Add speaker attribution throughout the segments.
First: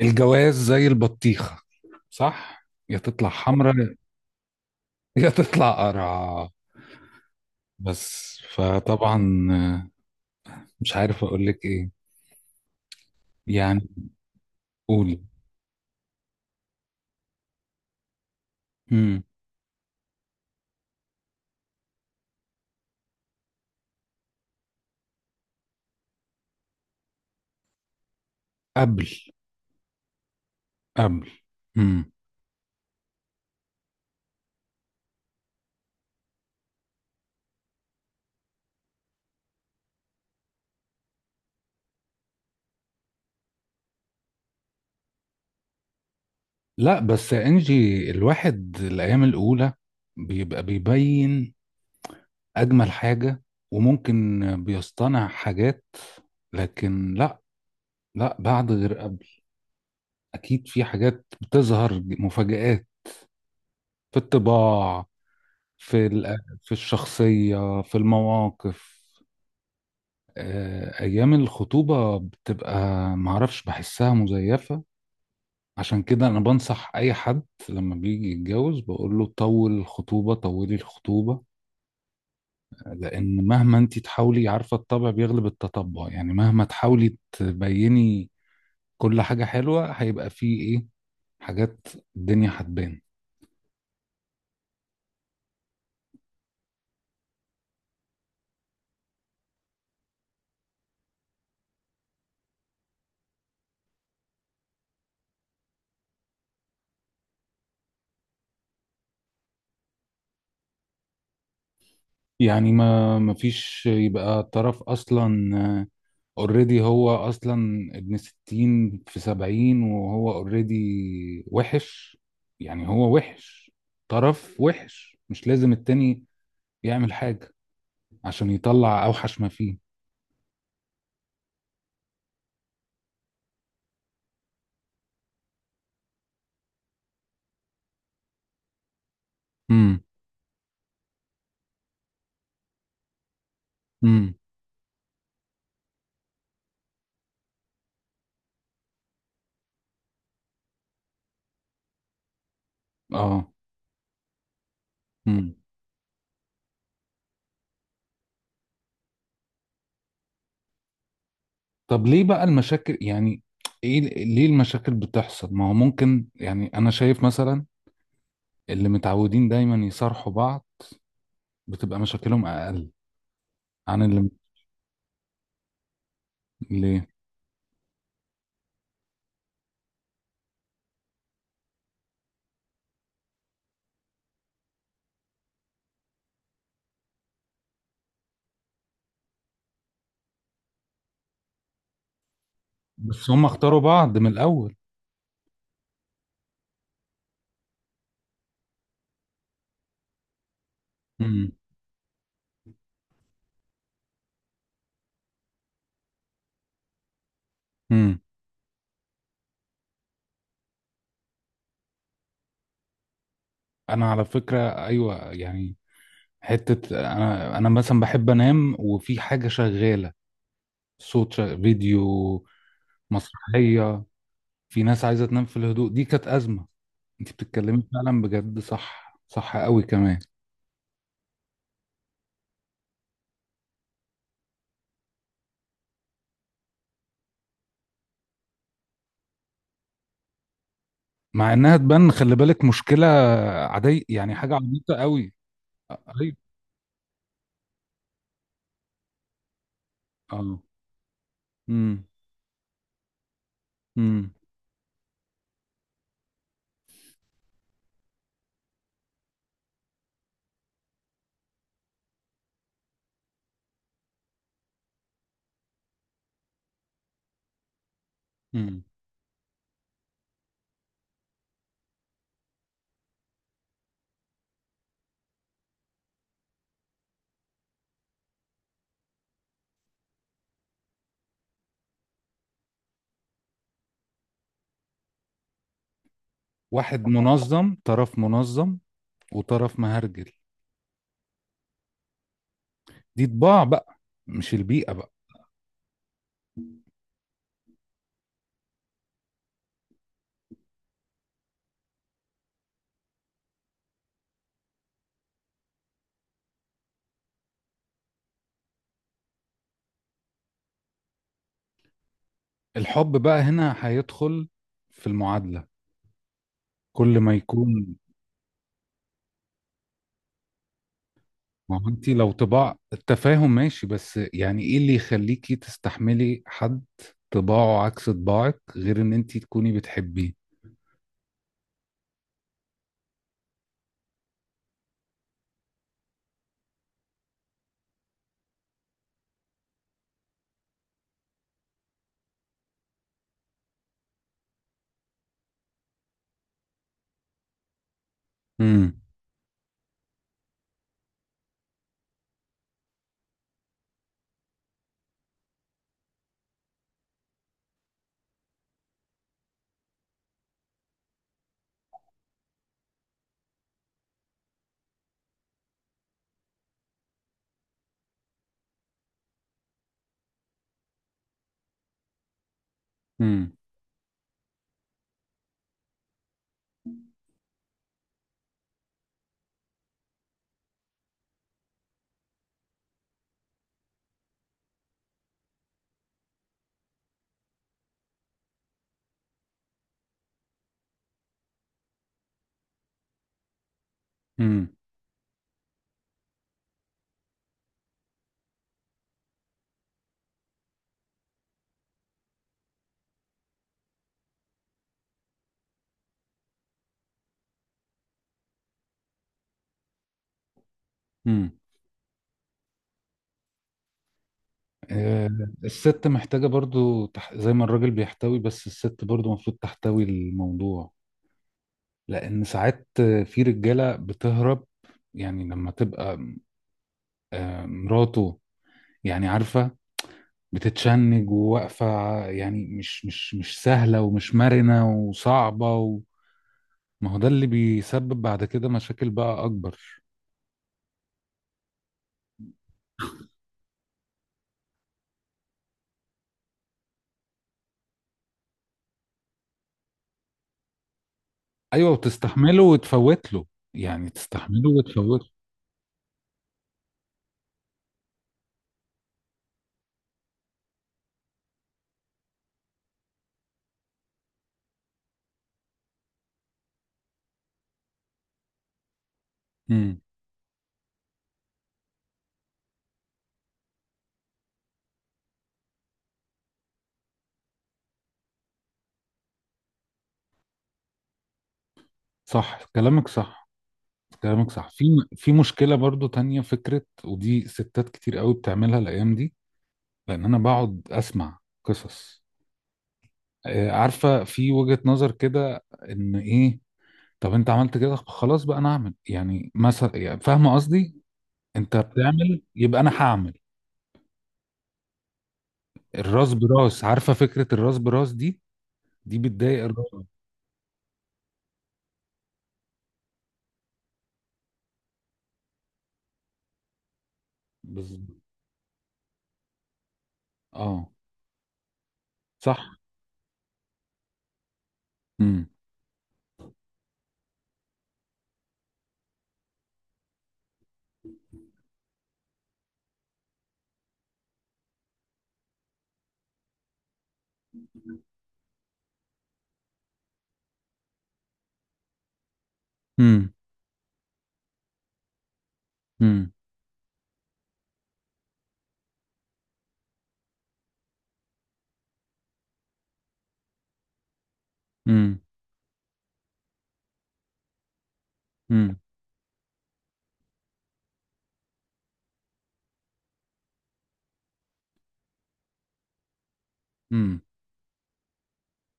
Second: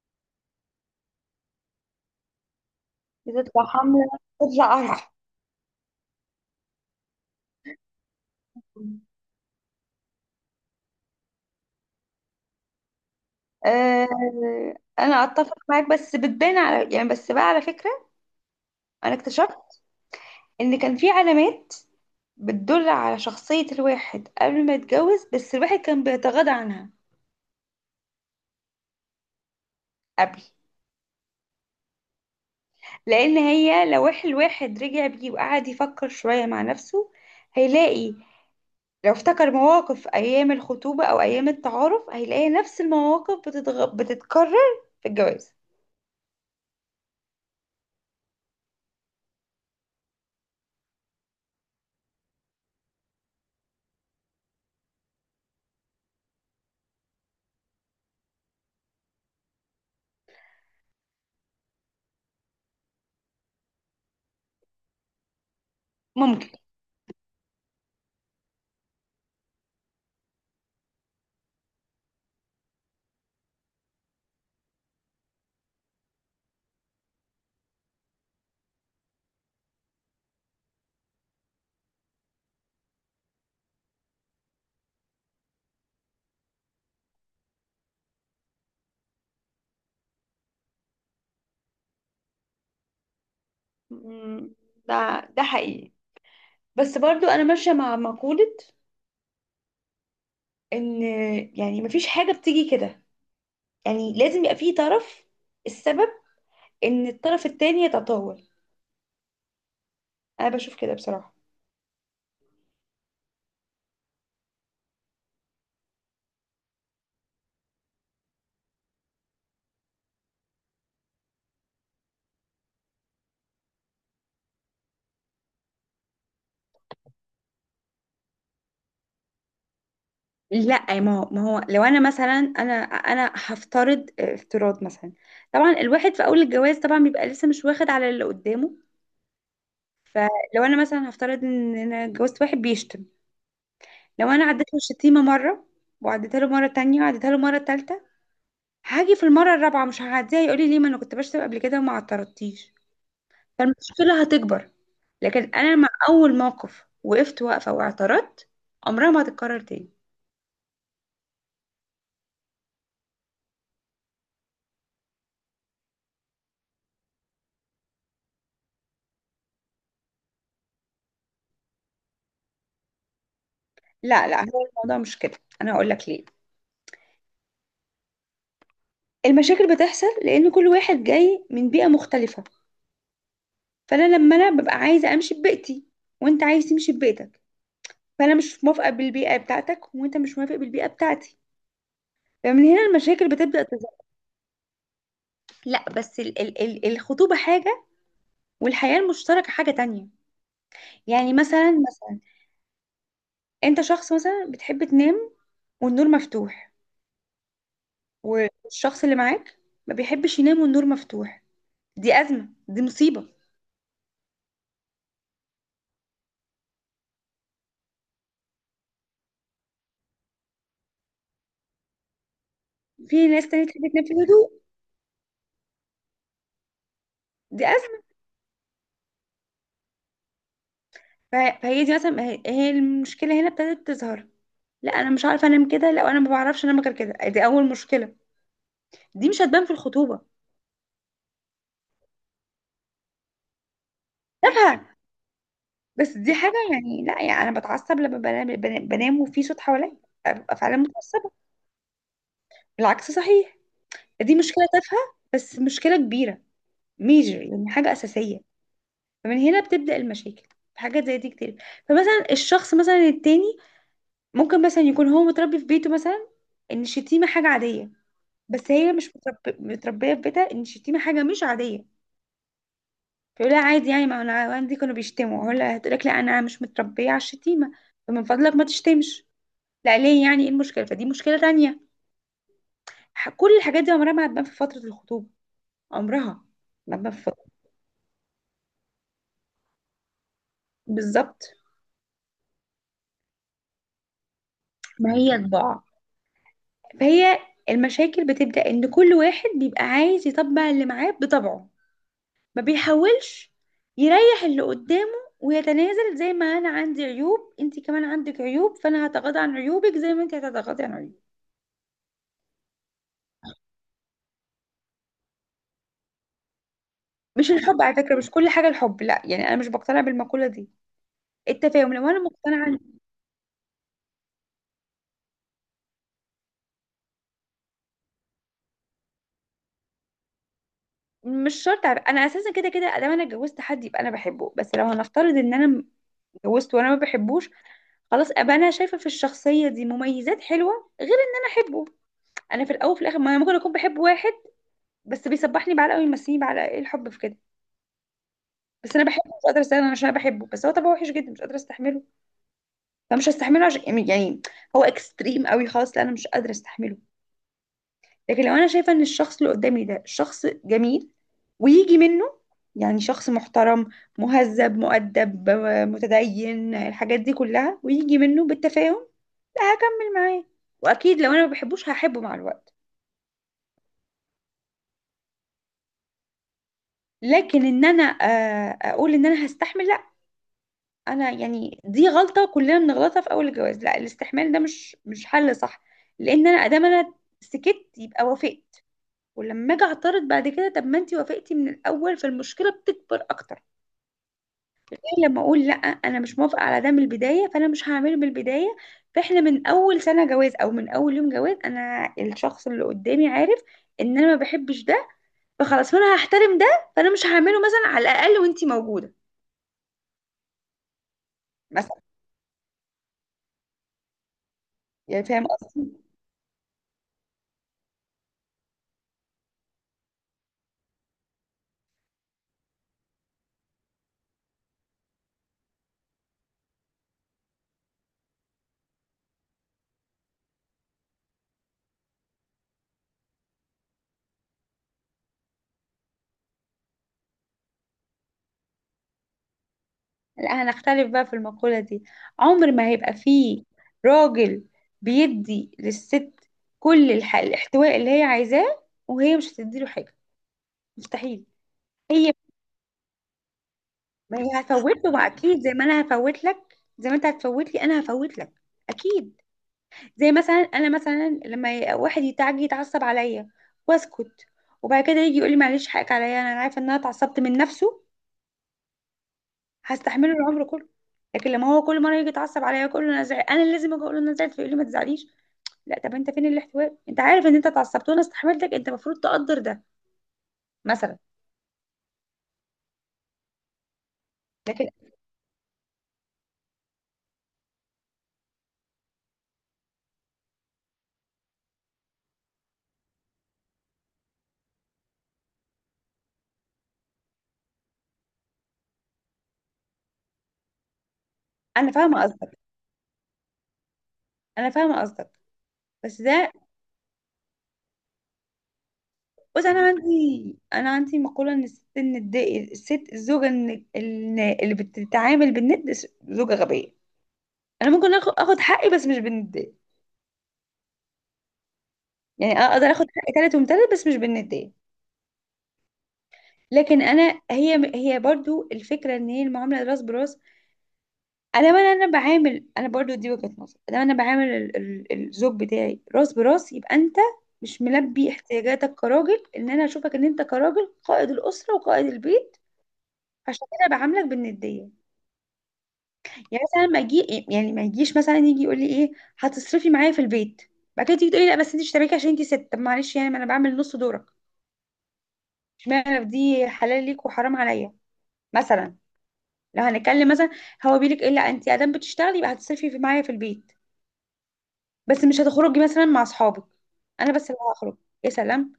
Speaker 1: الجواز زي البطيخة. صح؟ يا تطلع
Speaker 2: بتطلع
Speaker 1: حمرا،
Speaker 2: حملة. بتطلع قرع.
Speaker 1: يا تطلع قرعة. بس فطبعا مش عارف اقول لك ايه يعني.
Speaker 2: آه، انا
Speaker 1: قولي.
Speaker 2: اتفق معاك، بس بتبان على، يعني، بس بقى على فكرة. انا
Speaker 1: امم.
Speaker 2: اكتشفت ان كان في علامات بتدل على شخصية الواحد قبل ما يتجوز، بس الواحد كان بيتغاضى عنها.
Speaker 1: قبل.
Speaker 2: قبل.
Speaker 1: قبل. امم.
Speaker 2: لان هي لو الواحد رجع بيه وقعد يفكر شوية مع نفسه هيلاقي. لو افتكر مواقف ايام الخطوبة او ايام التعارف هيلاقي نفس المواقف بتتكرر في الجواز.
Speaker 1: لا بس يا انجي، الواحد الايام الاولى بيبقى بيبين اجمل حاجة، وممكن بيصطنع حاجات. لكن لا، لا بعد غير قبل. اكيد في حاجات بتظهر مفاجآت في الطباع، في ال-
Speaker 2: ممكن.
Speaker 1: في الشخصية في المواقف. آه، أيام الخطوبة بتبقى معرفش بحسها مزيفة. عشان كده أنا بنصح أي حد لما بيجي يتجوز بقول له طول الخطوبة، طولي الخطوبة، لأن مهما أنت تحاولي، عارفة، الطبع بيغلب التطبع، يعني مهما تحاولي تبيني كل حاجة حلوة هيبقى فيه إيه، حاجات، الدنيا هتبان.
Speaker 2: مم، ده ده حقيقي. بس برضو انا ماشيه مع مقوله ان، يعني، مفيش حاجه بتيجي كده. يعني لازم يبقى في طرف، السبب ان الطرف التاني يتطاول. انا بشوف كده بصراحه.
Speaker 1: يعني ما مفيش يبقى طرف أصلا. اوريدي، هو اصلا ابن ستين في سبعين وهو اوريدي وحش. يعني هو وحش، طرف وحش، مش لازم التاني يعمل حاجة عشان يطلع اوحش ما فيه.
Speaker 2: لا، ما هو لو انا مثلا، انا هفترض افتراض مثلا. طبعا الواحد في اول الجواز طبعا بيبقى لسه مش واخد على اللي قدامه.
Speaker 1: امم.
Speaker 2: فلو انا مثلا هفترض ان انا اتجوزت واحد بيشتم. لو
Speaker 1: امم.
Speaker 2: انا عديت له الشتيمه مره، وعديتها له مره تانية، وعديتها له مره تالتة، هاجي في المره الرابعه مش هعديها، يقول لي: ليه؟ ما انا كنت بشتم قبل كده وما اعترضتيش.
Speaker 1: اه.
Speaker 2: فالمشكلة هتكبر. لكن
Speaker 1: امم.
Speaker 2: أنا مع أول موقف وقفت واقفة واعترضت، عمرها ما هتتكرر تاني.
Speaker 1: طب ليه بقى المشاكل يعني؟ ايه ليه المشاكل بتحصل؟ ما هو ممكن، يعني انا شايف مثلا اللي متعودين دايما يصارحوا بعض بتبقى مشاكلهم اقل عن
Speaker 2: لا
Speaker 1: اللي...
Speaker 2: لا، هو الموضوع مش كده. أنا هقول لك ليه.
Speaker 1: ليه؟
Speaker 2: المشاكل بتحصل لأن كل واحد جاي من بيئة مختلفة. فأنا لما أنا ببقى عايزة أمشي ببيئتي، وأنت عايز تمشي ببيئتك، فأنا مش موافقة بالبيئة بتاعتك، وأنت مش موافق بالبيئة بتاعتي، فمن هنا المشاكل
Speaker 1: بس هم
Speaker 2: بتبدأ
Speaker 1: اختاروا
Speaker 2: تظهر.
Speaker 1: بعض من الاول.
Speaker 2: لا بس ال ال ال الخطوبة حاجة، والحياة المشتركة حاجة تانية. يعني مثلا، مثلا، انت شخص مثلا بتحب تنام والنور مفتوح،
Speaker 1: امم.
Speaker 2: والشخص اللي معاك ما بيحبش ينام والنور مفتوح، دي أزمة، دي مصيبة.
Speaker 1: انا على فكره ايوه يعني. حته انا مثلا بحب انام وفي حاجه شغاله، فيديو،
Speaker 2: في ناس تانية تحب
Speaker 1: مسرحيه.
Speaker 2: تنام في الهدوء.
Speaker 1: في ناس عايزه تنام في الهدوء، دي كانت ازمه. انت
Speaker 2: دي
Speaker 1: بتتكلمي
Speaker 2: أزمة.
Speaker 1: فعلا بجد، صح، صح قوي كمان.
Speaker 2: فهي دي مثلا، هي المشكلة هنا ابتدت تظهر. لا، أنا مش عارفة أنام كده، لا أنا ما بعرفش أنام غير كده، دي أول مشكلة، دي مش هتبان في الخطوبة.
Speaker 1: مع انها تبان، خلي بالك، مشكله عاديه يعني، حاجه
Speaker 2: تافهة،
Speaker 1: عبيطه قوي.
Speaker 2: بس دي
Speaker 1: ايوه.
Speaker 2: حاجة، يعني، لا، يعني أنا بتعصب لما بنام، بنام وفي صوت حواليا أبقى
Speaker 1: اه.
Speaker 2: فعلا متعصبة.
Speaker 1: امم.
Speaker 2: العكس صحيح.
Speaker 1: امم.
Speaker 2: دي مشكلة تافهة بس مشكلة كبيرة، ميجر، يعني حاجة أساسية. فمن هنا بتبدأ المشاكل. في حاجات زي دي كتير. فمثلا الشخص مثلا التاني ممكن مثلا يكون هو متربي في بيته مثلا ان الشتيمة حاجة عادية، بس
Speaker 1: امم.
Speaker 2: هي مش مترب... متربية في بيتها ان الشتيمة حاجة مش عادية. فيقول لها عادي يعني، ما انا عندي كانوا بيشتموا، هقول لها هتقول لك: لا، انا مش متربية على الشتيمة، فمن فضلك ما تشتمش. لا ليه؟ يعني ايه المشكلة؟ فدي مشكلة تانية. كل الحاجات دي عمرها ما هتبان في فترة الخطوبة، عمرها ما
Speaker 1: واحد
Speaker 2: هتبان في فترة.
Speaker 1: منظم، طرف منظم وطرف مهرجل.
Speaker 2: بالظبط.
Speaker 1: دي طباع بقى، مش البيئه بقى.
Speaker 2: ما هي طباع، فهي المشاكل بتبدأ إن كل واحد بيبقى عايز يطبع اللي معاه بطبعه، ما بيحاولش يريح اللي قدامه ويتنازل. زي ما أنا عندي عيوب، أنت كمان عندك عيوب، فأنا هتغاضى عن عيوبك زي ما أنت هتتغاضي عن عيوبي.
Speaker 1: الحب بقى هنا هيدخل في المعادلة. كل ما
Speaker 2: مش الحب على
Speaker 1: يكون
Speaker 2: فكرة، مش كل حاجة الحب، لا، يعني أنا مش بقتنع بالمقولة دي.
Speaker 1: ما هو
Speaker 2: التفاهم،
Speaker 1: انت
Speaker 2: لو أنا
Speaker 1: لو طباع،
Speaker 2: مقتنعة،
Speaker 1: التفاهم ماشي، بس يعني ايه اللي يخليكي تستحملي حد طباعه عكس طباعك غير ان انت تكوني بتحبيه.
Speaker 2: مش شرط، عارف. أنا أساسا كده كده أدام أنا اتجوزت حد يبقى أنا بحبه، بس لو هنفترض إن أنا اتجوزت وأنا ما بحبوش، خلاص أبقى أنا شايفة في الشخصية دي مميزات حلوة غير إن أنا أحبه. انا في الاول وفي الاخر ما انا ممكن اكون بحب واحد بس بيسبحني بعلقه ويمسيني بعلقه، ايه الحب في كده؟ بس
Speaker 1: امم.
Speaker 2: انا بحبه مش قادره استغنى عشان انا بحبه، بس هو طبعا وحش جدا مش قادره استحمله، فمش هستحمله عشان، يعني، يعني هو اكستريم قوي خالص، لا انا مش قادره استحمله. لكن لو انا شايفه ان الشخص اللي قدامي ده شخص جميل ويجي منه، يعني شخص محترم مهذب مؤدب متدين، الحاجات دي كلها ويجي منه بالتفاهم، لا هكمل معاه. واكيد لو انا ما بحبوش هحبه مع الوقت.
Speaker 1: امم.
Speaker 2: لكن ان انا اقول ان انا هستحمل، لا. انا يعني دي غلطه كلنا بنغلطها في اول الجواز، لا الاستحمال ده مش مش حل صح. لان انا ادام انا سكت يبقى وافقت، ولما اجي اعترض بعد كده طب ما انتي وافقتي من الاول، فالمشكله بتكبر اكتر.
Speaker 1: امم.
Speaker 2: إيه لما اقول: لا انا مش موافقه على ده من البدايه، فانا مش هعمله من البدايه، فاحنا من اول سنه جواز او من اول يوم جواز انا الشخص اللي قدامي عارف ان انا ما بحبش ده، فخلاص فانا هحترم ده، فانا مش هعمله مثلا على الاقل وانتي موجوده،
Speaker 1: امم.
Speaker 2: مثلا. يعني
Speaker 1: آه.
Speaker 2: فاهم قصدي.
Speaker 1: الست محتاجة برضو زي ما الراجل بيحتوي، بس الست برضو المفروض تحتوي الموضوع. لان ساعات في رجالة بتهرب، يعني لما تبقى آه مراته، يعني عارفة، بتتشنج وواقفة يعني، مش سهلة ومش مرنة وصعبة ما هو ده اللي بيسبب بعد كده مشاكل بقى أكبر.
Speaker 2: لا هنختلف بقى في المقولة دي. عمر ما هيبقى فيه راجل بيدي للست كل الاحتواء اللي هي عايزاه، وهي مش هتديله حاجة، مستحيل.
Speaker 1: أيوة،
Speaker 2: هي،
Speaker 1: وتستحمله وتفوت له، يعني
Speaker 2: ما هي
Speaker 1: تستحمله
Speaker 2: هتفوت له
Speaker 1: وتفوت
Speaker 2: بقى
Speaker 1: له.
Speaker 2: اكيد زي ما انا هفوت لك، زي ما انت هتفوت لي انا هفوت لك، اكيد. زي مثلا انا، مثلا لما واحد يتعجي يتعصب عليا واسكت، وبعد كده يجي يقول لي: معلش، حقك عليا، انا عارفه ان انا اتعصبت من نفسه،
Speaker 1: امم.
Speaker 2: هستحمله العمر كله. لكن لما هو كل مره يجي يتعصب عليا، كل انا زعل انا اللي لازم اجي اقول له انا زعلت، فيقول لي ما تزعليش، لا طب انت فين الاحتواء؟ انت عارف ان انت اتعصبت وانا استحملتك، انت المفروض تقدر ده، مثلا.
Speaker 1: صح كلامك، صح كلامك صح. في
Speaker 2: لكن
Speaker 1: في مشكلة برضو تانية، فكرة، ودي ستات كتير قوي بتعملها الأيام دي. لأن أنا بقعد أسمع قصص، آه، عارفة، في وجهة نظر كده إن إيه، طب أنت عملت كده، خلاص بقى أنا أعمل، يعني مثلا، يعني فاهمة قصدي. انت
Speaker 2: انا فاهمه
Speaker 1: بتعمل
Speaker 2: قصدك
Speaker 1: يبقى انا هعمل.
Speaker 2: انا فاهمه قصدك. بس
Speaker 1: الراس
Speaker 2: ده...
Speaker 1: براس، عارفه فكره الراس براس دي، دي بتضايق
Speaker 2: بص، انا
Speaker 1: الراس.
Speaker 2: عندي انا عندي مقوله ان الست الند، الست الزوجه، اللي بتتعامل بالند زوجه غبيه. انا
Speaker 1: بالظبط.
Speaker 2: ممكن اخد حقي بس مش بالنديه.
Speaker 1: اه.
Speaker 2: يعني
Speaker 1: صح.
Speaker 2: اقدر اخد حقي تالت ومتلت بس مش بالنديه.
Speaker 1: امم.
Speaker 2: لكن انا، هي برضو الفكره ان هي المعامله راس براس، ادام انا، انا بعامل، انا برضو دي وجهة نظر، ادام انا بعامل الزوج بتاعي راس براس يبقى انت مش ملبي احتياجاتك كراجل ان انا اشوفك ان انت كراجل قائد الاسره وقائد البيت،
Speaker 1: امم.
Speaker 2: عشان كده بعاملك بالنديه.
Speaker 1: امم.
Speaker 2: يعني مثلا ما اجي، يعني ما يجيش مثلا يجي يقول لي: ايه، هتصرفي معايا في البيت؟ بعد كده تيجي تقولي: لا بس انت اشتريكي عشان انت ست. طب معلش، يعني ما انا بعمل نص دورك،
Speaker 1: امم.
Speaker 2: اشمعنى دي حلال ليك وحرام عليا؟
Speaker 1: امم.
Speaker 2: مثلا. لو هنتكلم مثلا، هو بيقول لك ايه: لا، انت ادام بتشتغلي يبقى هتصرفي في معايا في البيت، بس مش هتخرجي مثلا مع اصحابك،
Speaker 1: امم.
Speaker 2: انا بس اللي هخرج. يا سلام!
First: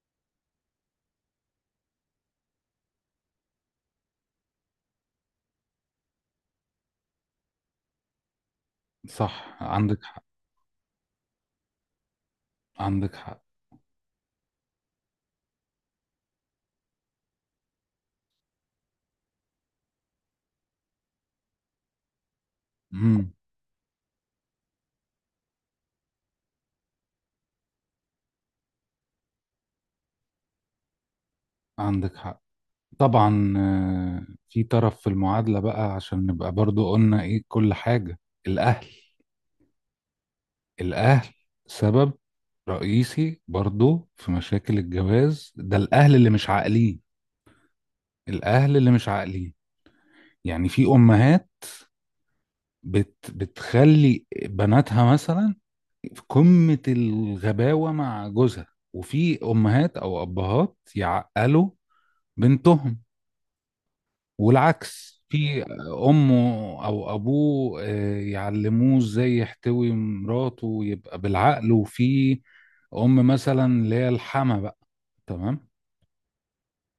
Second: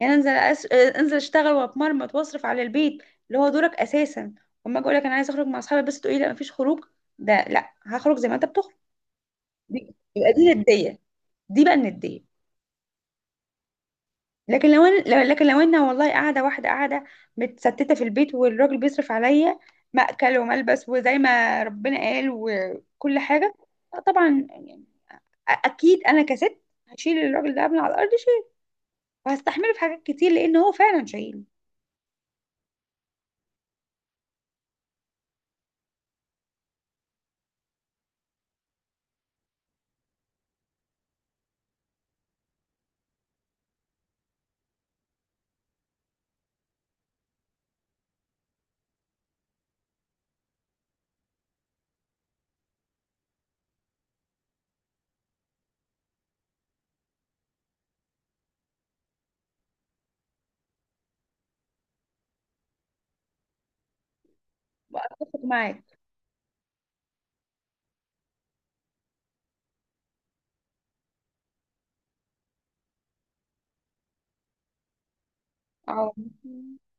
Speaker 2: يعني انزل انزل اشتغل واتمرمط واصرف على البيت، اللي هو دورك اساسا، وما اجي اقول لك انا عايزه اخرج مع اصحابي بس تقولي لا مفيش خروج، ده لا هخرج زي ما انت بتخرج.
Speaker 1: صح، عندك حق.
Speaker 2: يبقى دي نديه، دي بقى النديه.
Speaker 1: عندك حق.
Speaker 2: لكن لو انا، لكن لو انا والله قاعده واحده، قاعده متستته في البيت والراجل بيصرف عليا مأكل وملبس وزي ما ربنا قال وكل
Speaker 1: امم.
Speaker 2: حاجه، لا طبعا يعني، اكيد انا كست هشيل الراجل ده من على الارض، وهستحمله في حاجات كتير لان هو فعلا شهيد.
Speaker 1: عندك حق. طبعا. آه، في طرف في المعادله بقى، عشان نبقى برضو قلنا ايه كل حاجه. الاهل، الاهل سبب رئيسي برضو في مشاكل الجواز. ده الاهل اللي مش عاقلين، الاهل اللي مش عاقلين. يعني في امهات بتخلي بناتها مثلا في قمة الغباوة مع جوزها. وفي امهات او ابهات يعقلوا بنتهم. والعكس،
Speaker 2: اتفق
Speaker 1: في
Speaker 2: معاك.
Speaker 1: امه او ابوه، آه، يعلموه ازاي يحتوي مراته ويبقى بالعقل. وفي ام مثلا اللي هي الحما بقى. تمام.
Speaker 2: اه.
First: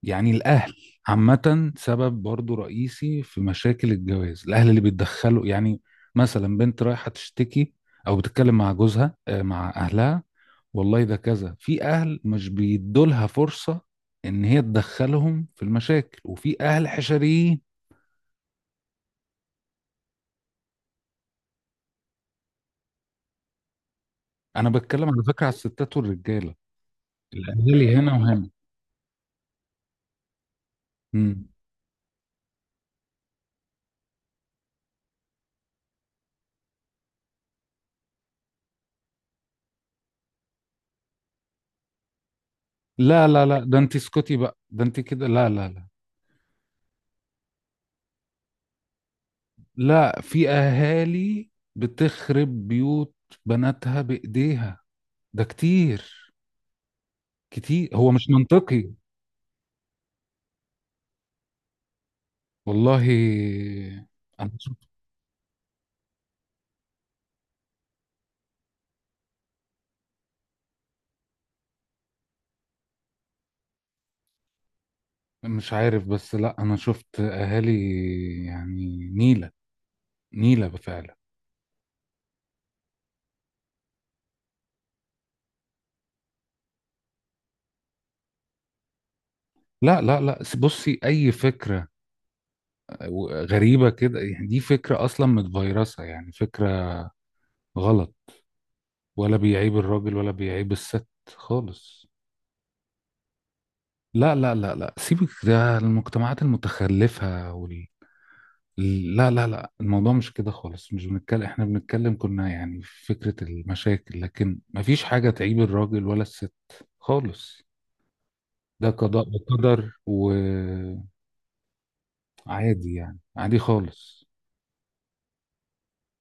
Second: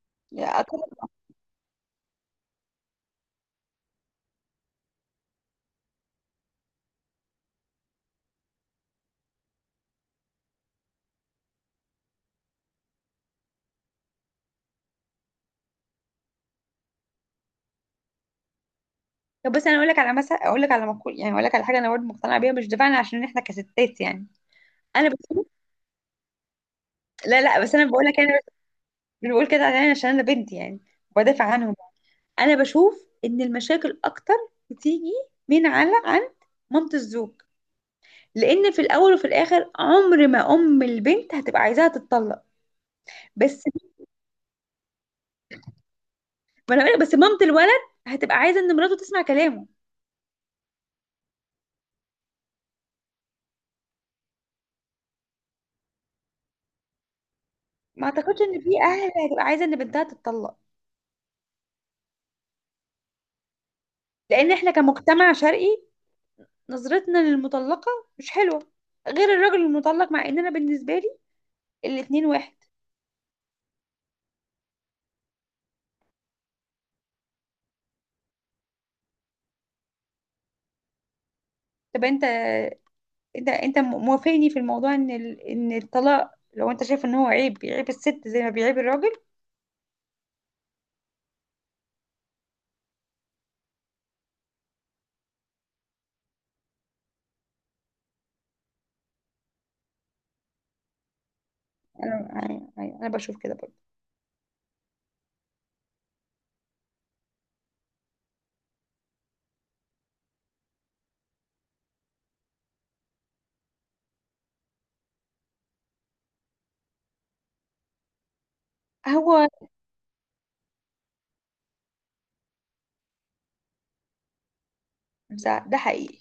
Speaker 1: يعني
Speaker 2: يا
Speaker 1: الأهل
Speaker 2: أتفق.
Speaker 1: عامة سبب برضو رئيسي في مشاكل الجواز، الأهل اللي بيتدخلوا. يعني مثلا بنت رايحة تشتكي أو بتتكلم مع جوزها، آه، مع أهلها. والله ده كذا. في أهل مش بيدولها فرصة إن هي تدخلهم في المشاكل، وفي أهل حشريين.
Speaker 2: طب بس انا اقول لك على، مثلا اقول لك على مقول، يعني اقول لك على حاجه انا برضه مقتنعه بيها مش دفاعا عشان احنا كستات يعني،
Speaker 1: أنا بتكلم
Speaker 2: انا
Speaker 1: على فكرة
Speaker 2: بشوف،
Speaker 1: على الستات والرجالة.
Speaker 2: لا لا بس انا
Speaker 1: الأهالي
Speaker 2: بقول
Speaker 1: هنا
Speaker 2: لك انا
Speaker 1: وهنا.
Speaker 2: مش بقول كده يعني عشان انا بنت، يعني
Speaker 1: مم.
Speaker 2: بدافع عنهم. انا بشوف ان المشاكل اكتر بتيجي من على عند مامة الزوج، لان في الاول وفي الاخر عمر ما ام البنت هتبقى عايزاها تتطلق.
Speaker 1: لا لا لا،
Speaker 2: بس
Speaker 1: ده أنت اسكتي بقى، ده أنت كده، لا لا لا.
Speaker 2: ما انا بقول لك بس مامة الولد هتبقى عايزه ان مراته تسمع كلامه.
Speaker 1: لا، في اهالي بتخرب بيوت بناتها بايديها. ده كتير، كتير.
Speaker 2: ما
Speaker 1: هو مش
Speaker 2: اعتقدش ان في
Speaker 1: منطقي.
Speaker 2: اهل هتبقى عايزه ان بنتها تتطلق،
Speaker 1: والله انا
Speaker 2: لان احنا
Speaker 1: شفت.
Speaker 2: كمجتمع شرقي نظرتنا للمطلقه مش حلوه، غير الراجل المطلق، مع ان انا بالنسبه لي الاتنين واحد.
Speaker 1: مش عارف بس، لا، انا شفت اهالي يعني نيلة، نيلة فعلا.
Speaker 2: طب انت، انت موافقني في الموضوع ان ان الطلاق لو انت شايف ان هو عيب بيعيب الست زي ما بيعيب الراجل.
Speaker 1: لا لا لا، بصي. اي فكرة غريبة كده يعني، دي فكرة اصلا متفيرسة، يعني فكرة غلط. ولا بيعيب الراجل ولا بيعيب الست خالص.
Speaker 2: انا انا أنا بشوف كده برضه.
Speaker 1: لا لا لا لا، سيبك ده المجتمعات المتخلفة لا لا لا. الموضوع مش كده خالص، مش بنتكلم، احنا بنتكلم كنا يعني في فكرة المشاكل، لكن مفيش حاجة تعيب الراجل ولا الست خالص. ده قضاء
Speaker 2: هو
Speaker 1: وقدر وعادي، يعني عادي خالص.
Speaker 2: ده حقيقي.